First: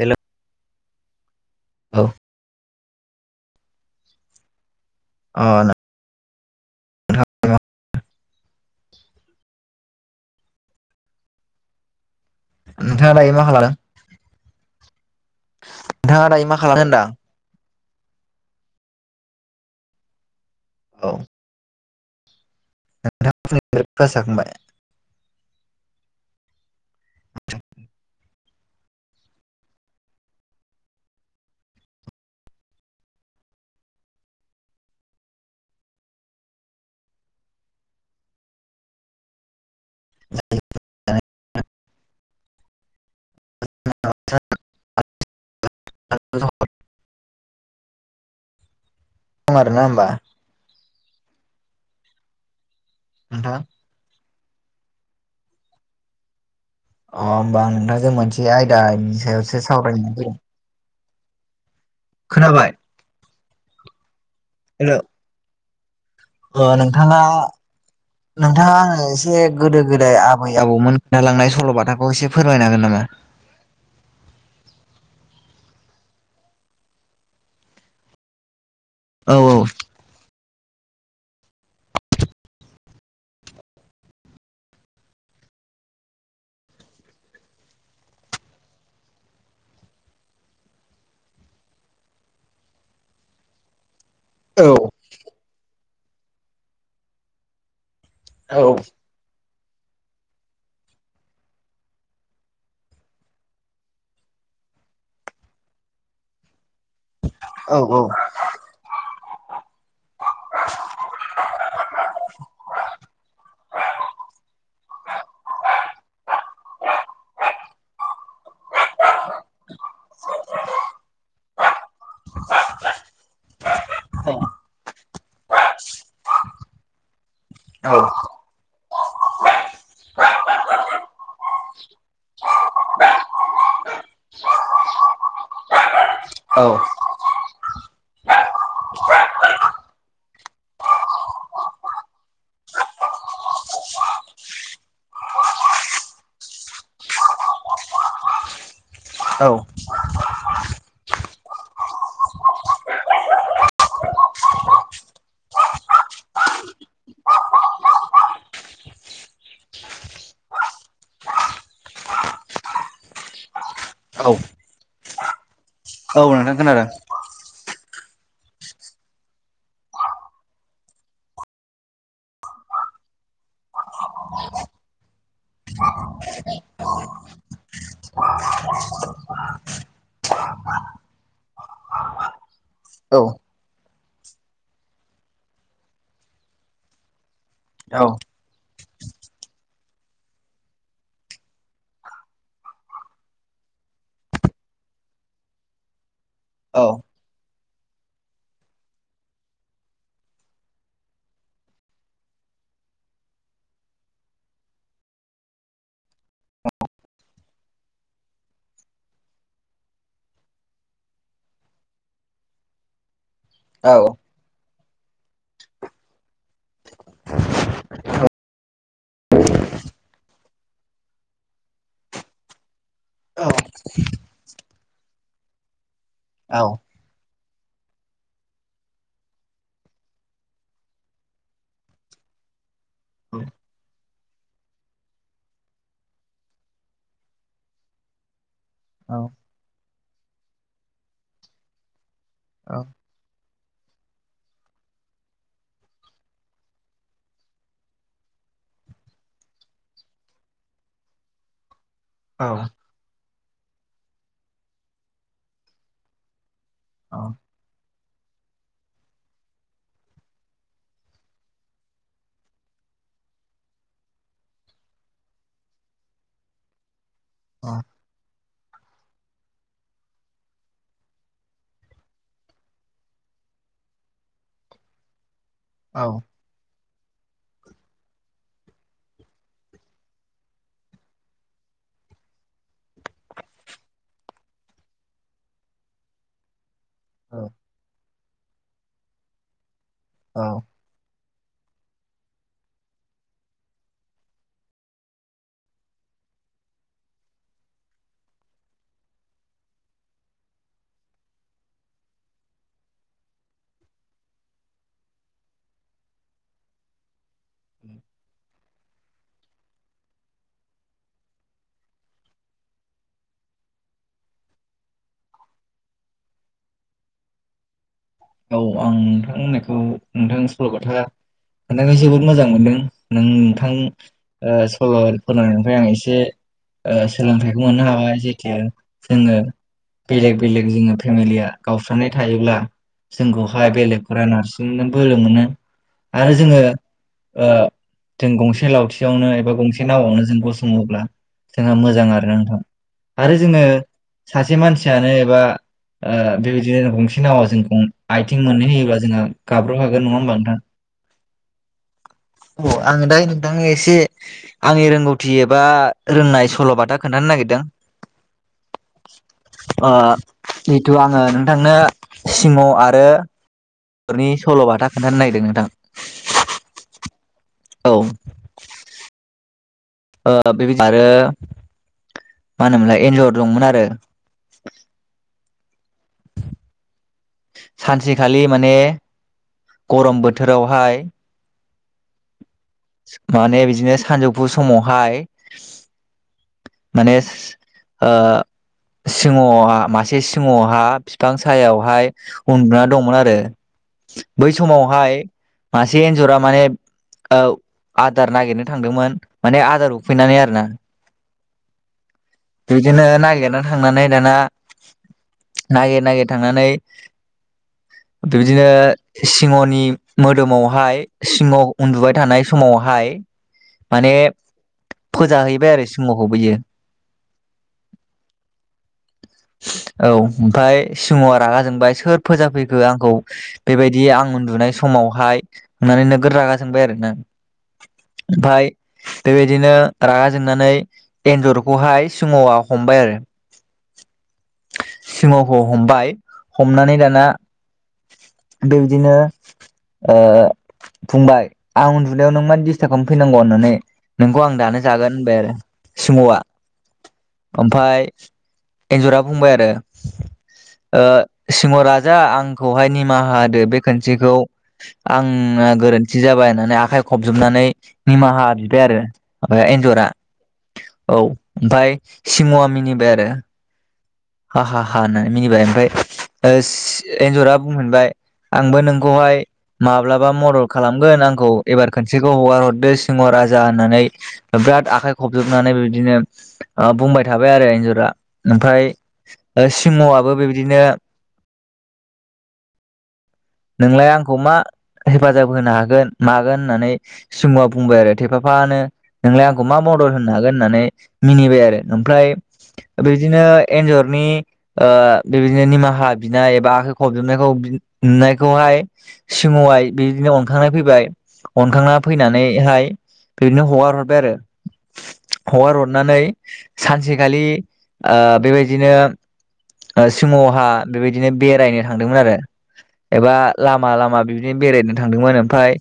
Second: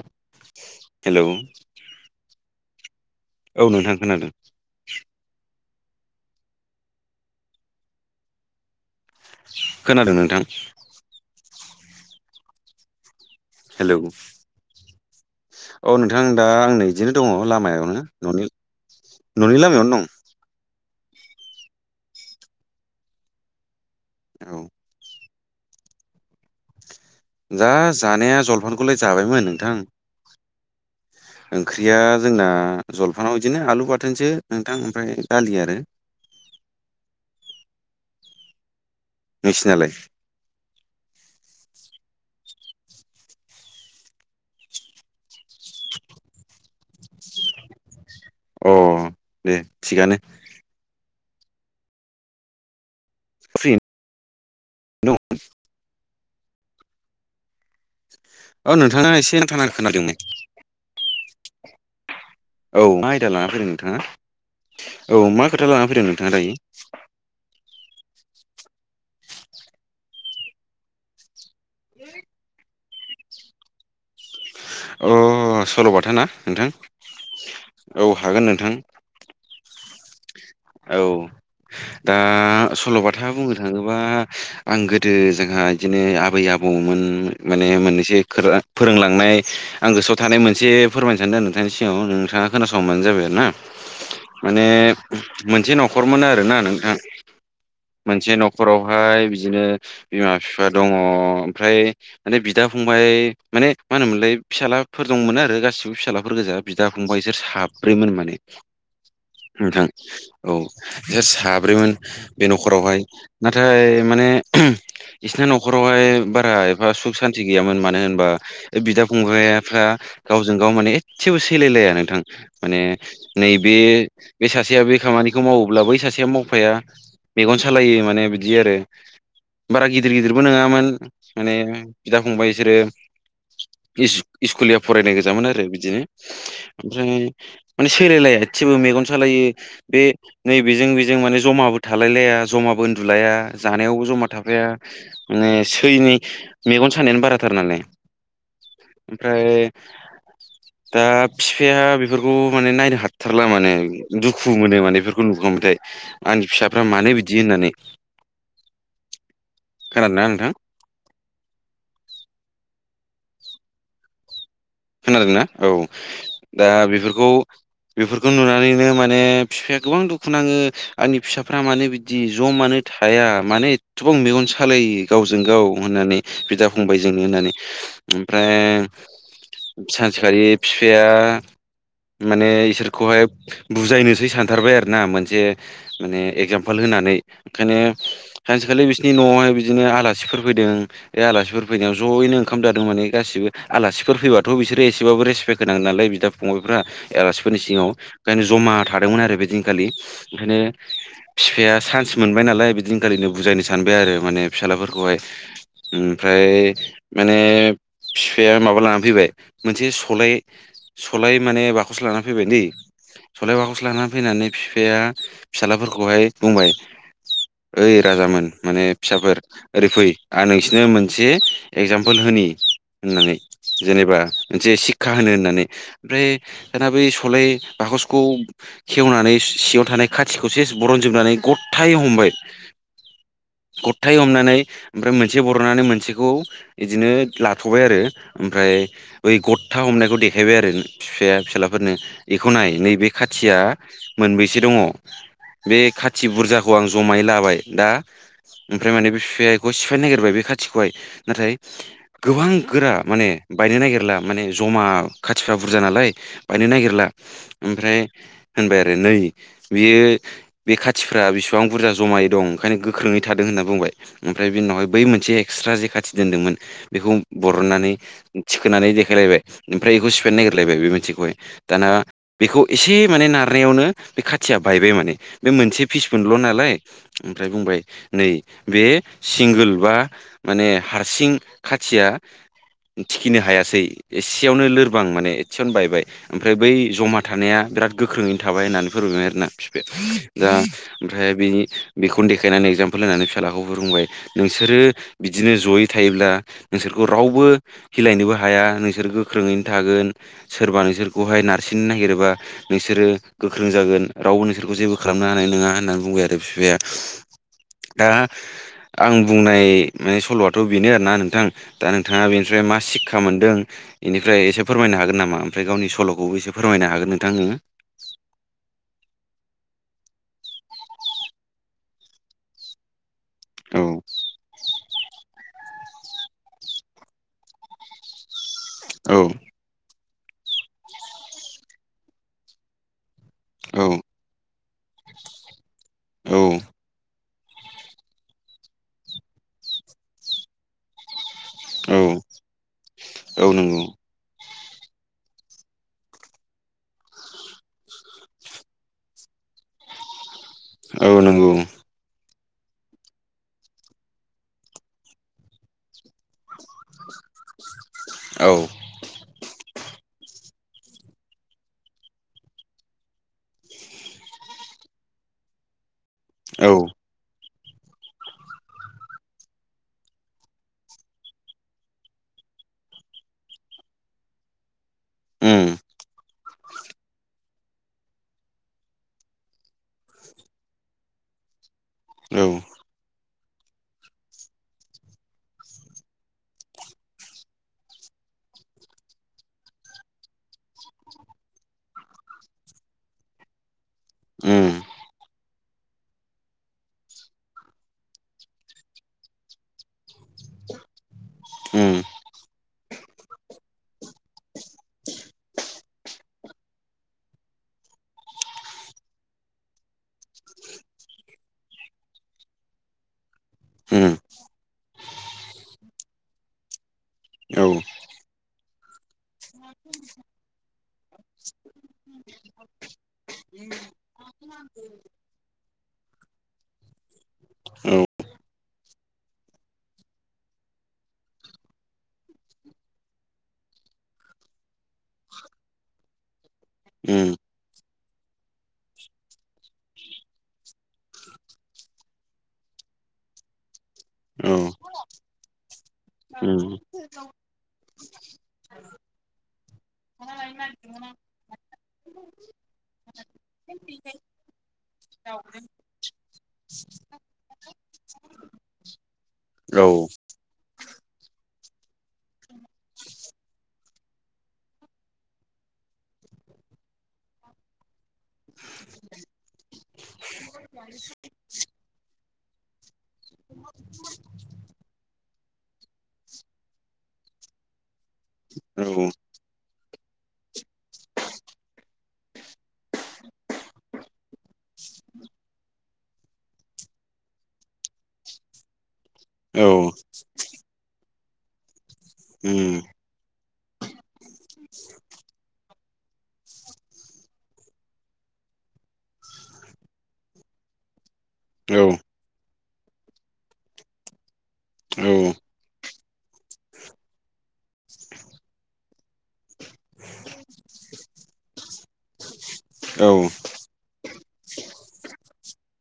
Hello hello औ औ नोंथां खोनादों। अ नोंथां खोनादों नोंथां। नोंथांङा दायो मा [unintelligible] हेलौ औ नोंथां नोंथाङा दायो दा मा खालामदों आंनो होनदां बिदिनो दंङ लामायावनो। ननि न'नि लामायावनो दं। औ [unintelligible] खांबाय औ दा जानाया जलफानखौलाय जाबायमोन नोंथां। ओंख्रिया जोंना जलफानाव बिदिनो आलु बाथोनसो नोंथां ओमफ्राय दालि आरो। नोंसिनालाय? [unintelligible] [unintelligible] अ दे आरोना होमबा थिगानो नोंथां [unintelligible] अ होमबा आं नोंथांजों मोनसे औ नोंथाङा आयदानि एसे नांथा सायावसो नांथा खोनादोंमोन सावरायनो खोनाबाय? औ मा आयदा लाना फैदों नोंथांङा? [unintelligible] औ मा खोथालान फैदों नोंथांङादायो? नोंथाङा नोंथाङा आङो एसे गोदो गोदाय आबै आबौमोन जालांनाय सल'बाथाखौ एसे फोरमायनो हागोन नामा? अह सल'बाथा ना नोंथां औ हागोन नोंथां। औ औ। औ दा सल'बाथा बुंनो थाङोबा आं गोदो जोंहा बिदिनो आबै आबौमोन माने मोननैसो खोरा फोरोंलांनाय आं गोसोआव थानाय मोनसे फोरमायनो सानदों नोंथांनि सिगाङाव नोंथाङा खोनासंबानो जाबाय आरो ना। [inaudible] माने मोनसे न'खरमोन आरोना नोंथां मोनसे औ न'खरावहाय बिदिनो बिमा बिफा दंङ ओमफ्राय माने बिदा फंबाय माने मा होनोमोनलाय फिसालाफोर दं मोनो आरो गासिबो फिसालाफोर गोजा बिदा फंबा बिसोर औ साब्रैमोन माने नोंथां औ ए साब्रैमोन बे न'खरावहाय नाथाय माने इसिना न'खरावहाय बारा एफा सुख सान्ति गैयामोन मानो होनबा ओ बिदा फंबाइफ्रा गावजों गाव माने एसेबो सैलायलाया नोंथां। माने नैबे बे सासेया बे खामानि बेखौ मावोब्ला बै सासेया मावफाया मेगन सालायो माने बिदि आरो। बारा गिदिर गिदिरबो नङामोन माने बिदा फंबाय बिसोरो इस इस्कुुलिया फरायनाय गोजामोन आरो बिदिनो। जों माने सैलायलाया एसेबो मेगन सालायो बे नै बेजों बेजों माने ज'माबो थालाय लाया ज'माबो उन्दुलाया जानायावबो ज'मा थाफाया माने सैनि मेगन सानायानो बाराथार नालाय। आमफ्राय औ दा फिफाया बेफोरखौ माने नायनो हाथारला माने दुखु मोनो माने बेफोर खौ नुखांबाथाय आंनि फिसाफ्रा मानो बिदि होननानै। खोनादों ना नोंथां? औ खोनादोंना औ औ नोंथां दा खोनादों बेफोरखौ बेफोरखौ नुनानैनो माने फिफाया गोबां दुखु नाङो आंनि फिसाफ्रा मानो बिदि ज' मानो थाया मानो एथबां मेगन सालायो गावजों गाव होननानै बिदा फंबायजोंनो होननानै। ओमफ्राय सानसेखालि फिफाया माने औ इसोरखौहाय बुजायनोसै सानथारबाय आरो ना मोनसे माने एगजामपोल होनानै ओंखायनो औ सानसेखालि बिसिनि न'आवहाय बिदिनो आलासिफोर फैदों। बे आलासिफोर फैनायाव ज'यैनो ओंखाम जादों माने गासिबो आलासिफोर फैबा थ' बिसोरो एसेबाबो रेसपेक्ट होनांगोन नालाय बिदा फंबायफ्रा औ आलासिफोरनि सिगाङाव ओंखायनो जमा थादोंमोन आरो बेदिनखालि ओंखायनो फिफाया चान्स मोनबाय नालाय बिदिनखालिनो बुजायनो सानबाय आरो माने फिसालाफोरखौहाय। ओमफ्राय माने फिफाया माबा लानानै फैबाय। मोनसे सलाय सलाय माने बाखस लाना फैबाय दे। सलाय बाखस लानानै फैनानै फिफाया फिसालाफोरखौहाय बुंबाय ओइ राजामोन माने फिसाफोर ओरै फै आं नोंसिनो मोनसे एगजामपोल होनि होननानै औ जेनेबा मोनसे सिख्खा होनो होननानै ओमफ्राय औ दाना बै सलाय बाखसखौ खेवनानै सिङाव थानाय खाथिखौ सेस बरनजोबनानै गथायै हमबाय। गथायै हमनानै ओमफ्राय मोनसे बरननानै मोनसेखौ इदिनो लाथ'बाय आरो ओमफ्राय औ बै गथा हमनायखौ देखायबाय आरो फिफाया फिसालाफोरनो बेखौ नाय औ नैबे खाथिया मोनबैसे दङ बे खाथि बुरजाखौ आं जमायै लाबाय दा ओमफ्राय माने बे बिफायखौ सिफायनो नागिरबाय बे खाथिखौहाय नाथाय औ गोबां गोरा माने बायनो नागिरला माने जमा खाथिफ्रा बुरजा नालाय बायनो नागिरला औ ओमफ्राय होनबाय आरो नै बेयो बे खाथिफ्रा बेसिबां बुरजा जमाय दं ओंखायनो गोख्रोङै थादों होनना बुंबाय ओमफ्राय बि उनावहाय बै मोनसे एक्सट्रा जे खाथि दोनदोंमोन बेखौ बरननानै थिखोनानै द सलायबाय ओमफ्राय बेखौ सिफायनो नागिरलबाय बे मोनसेखौहाय दाना बेखौ एसे माने नारनायावनो बे खाथिया बायबाय माने बे मोनसे औ फिसफोरल' नालाय ओमफ्राय बुंबाय नै बे सिंगोल बा माने हारसिं खाथिया थिखिनो हायासै। एसेयावनो लोरबां माने एसेयावनो बायबाय। ओमफ्राय बै जमा थानाया औ बिराद गोख्रोङैनो थाबाय होननानै फोरमायबाय आरोना फिफाया औ दा आं ओमफ्राय बिनि बेखौनो देखायनानै एक्जामपोल होनानै फिसालाखौ फोरोंबाय। नोंसोरो बिदिनो जयै थायोब्ला नोंसोरखौ रावबो हिलायनोबो हाया नोंस नोंसोर गोख्रोङैनो थागोन सोरबा नोंसोरखौहाय नारसिननो नागिरोबा नोंसोरो गोख्रों जागोन रावबो नोंसोरखौ जेबो खालामनो हानाय नङा होननानै बुंबाय आरो फिफाया। दा आं बुंनाय माने सल'आथ' बेनो आरोना नोंथां। दा नोंथाङा बेनिफ्राय मा सिक्षा मोनदों बेनिफ्राय एसे फोरमायनो हागोन नामा? ओमफ्राय गावनि सल'खौबो एसे फोरमायनो हागोन नोंथां नोङो औ आं नोंथांहोननायखौ नोंथांनि सल'बाथा खोनथानो जोबोद मोजां मोनदों नोंथां औ [unintelligible] ओ फोरनायनिफ्राय आं एसे ओ सोलोंथाइखौ मोननो हाबाय औ जोङो बेलेग बेलेग जोङो फेमिलिया गावस्रानाय थायोब्ला जोंखौहाय औ बेलेगफोरा नारसिननो बोलो मोनो आरो औ जोङो ओ जों गंसे लावथियावनो एबा गंसे नावआवनो जों गसङोब्ला जोंहा औ मोजां आरो नोंथां आरो औ जोङो नंगौ सासे मानसियानो एबा ओ बेबायदिनो गंसे नावआ जोंखौ आइथिं मोननै होयोब्ला जोंहा गाब्र खागोन नङा होमबा नोंथां औ नंगौ अ आं दा नोंथांनि एसे आंनि रोंगौथि एबा रोंनाय सल'बाथा खोन्थानो नागिरदों औ ओ जिथु आङो नोंथांनो सिंह आरो बेफोरनि सल'बाथा खोनथानो नागिरदों नोंथां औ औ [unintelligible] बे जार [unintelligible] मा होनो मोनलाय एन्जर दंमोन आरो उम सानसेखालि माने गरम बोथोरावहाय औ माने बिदिनो सानजौफु समावहाय माने ओ सिंहआ मासे सिंहआ बिफां सायाआव हाइ उन्दुना दंमोन आरो बै उम समावहाय मासे एन्जरा माने आदार नागिरनो थांदोंमोन माने आदार उखैनानै आरोना उम बिदिनो नागिरना थांनानै दाना नागिर नागिर थांनानै बिदिनो सिंहनि मोदोमावहाय सिंह उन्दुबाय थानाय समावहाय माने उम फोजाहैबाय आरो सिंहखौ बियो। औ [inaudible] औ ओमफ्राय सिंहआ रागा जोंबाय सोर फोजाफैखो आंखौ। बेबायदि आं उन्दुनाय समावहाय होननानै नोगोद रागा जोंबाय आरो ना। ओमफ्राइ बेबायदिनो रागा जोंनानै एन्जरखौहाय सिंहआ हमबाय आरो। सिंहखौ हमबाय हमनानै दाना उम बेबायदिनो। ओ बुंबाय आं उन्दुनायाव नों मा दिस्टाब खालाम फैनांगौ होननानै नोंखौ आं दानो जागोन होनबाय आरो औ ओमफ्राइ एन्जरा बुंबाय आरो ओ सिंह राजा आंखौहाय निमाहा होदो बे खोनसेखौ आंना गोरोन्थि जाबाय होननानै आखाइ खबजबनानै निमाहा बिबाय आरो माने औ एन्जरा औ ओमफ्राय सिंहआ मिनिबाय आरो हा हा हा होननानै मिनिबाय ओमफ्राय एन्जरा बुंफिनबाय आंबो नोंखौहाय माब्लाबा मदद खालामगोन आंखौ एबार खनसेखौ हगार हरदो सिंह राजा होननानै बिराद आखाइ खबजबनानै बिदिनो बुंबाय थाबाय आरो एन्जरा ओमफ्राय उम ओ-सिंहआबो बेबादिनो - नोंलाय आंखौ मा हेफाजाब होनो हागोन मागोन होननानै सिहआ बुंबाय आरो थेफाफानो। नोंलाय औ आंखौ औ मा मदद होनो हागोन होननानै मिनिबाय आरो ओमफ्राय -' उम बिदिनो एन्जरनि ओ-बेबायदिनो निमाहा बिनाय एबा आखाइ खबजबनायखौ नुनाय खौहाय सिंह आय बिदिनो अनखांनाय फैबाय। अनखांना फैनानैहाय बिदिनो हगार हरबाय आरो। हगार हरनानै सानसेखालि ओ बेबायदिनो सिंह हा बेबायदिनो बेरायनो थांदोंमोन आरो। एबा लामा लामा बिबदिनो बेरायनो थांदोंमोन ओमफाय।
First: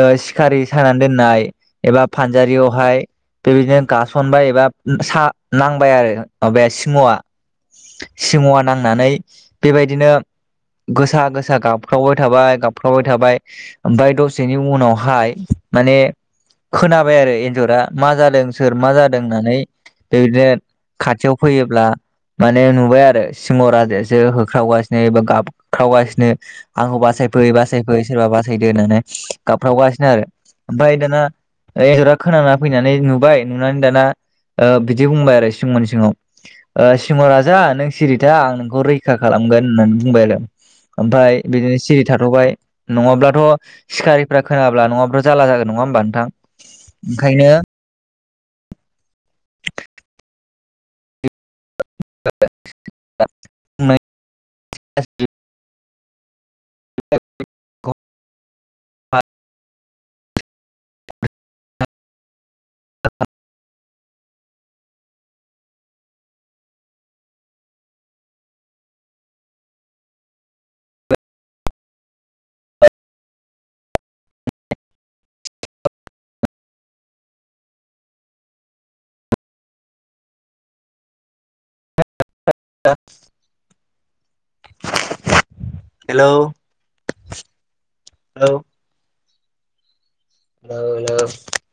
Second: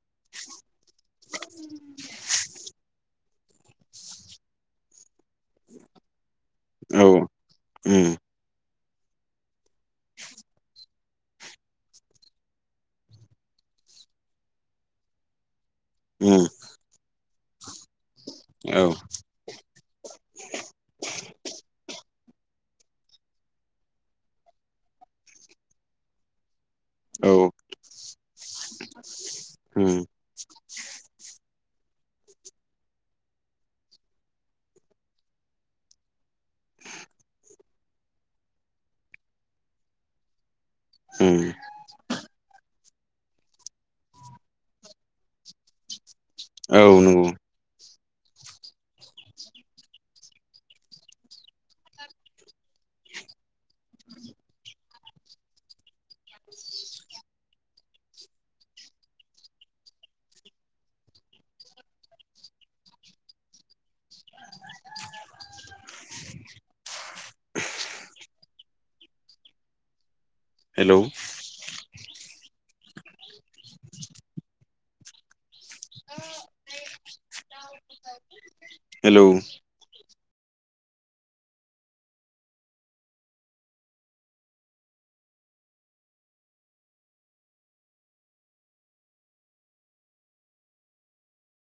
ओ-सिखारि सानानै दोननाय एबा फानजारियावहाय बेबायदिनो गासनबाय एबा सा-नांबाय आरो माबाया सिंहआ। सिंह' आ नांनानै बेबायदिनो गोसा गोस सा गाबख्रावबाय थाबाय गाबख्रावबाय थाबाय ओमफाय दसेनि उनावहाय माने खोनाबाय आरो एन्जरा मा जादों सोर औ मा जादों होननानै। बेबायदिनो खाथियाव फैयोब्ला माने नुबाय आरो सिंह' राजायासो होख्रावगासिनो एबा गाबख्रावगासिनो। आंखौ औ बासायफै बासायफै सोरबा बासायदो होननानै उम गाबफ्रावगासिनो आरो। आमफाय दाना। एन्जरा खोनाना फैनानै नुबाय नुनानै दाना ओ- बिदि बुंबाय आरो सिंह'नि सिगाङाव। ओ-सिंह' राजा नों सिरिथा आं नोंखौ रैखा खालामगोन होननानै बुंबाय आरो। ओमफ्राय उम बिदिनो सिरि थाथ'बाय नङाब्लाथ'। सिखारिफ्रा खोनाब्ला नङाब्ला जारला जागोन नङा होमबा नोंथां? औ नंगौ। ओंखायनो [inaudible] [unintelligible] हेलौ हेलौ [unintelligible] [inaudible] हेल' हेल। हेल' हेल'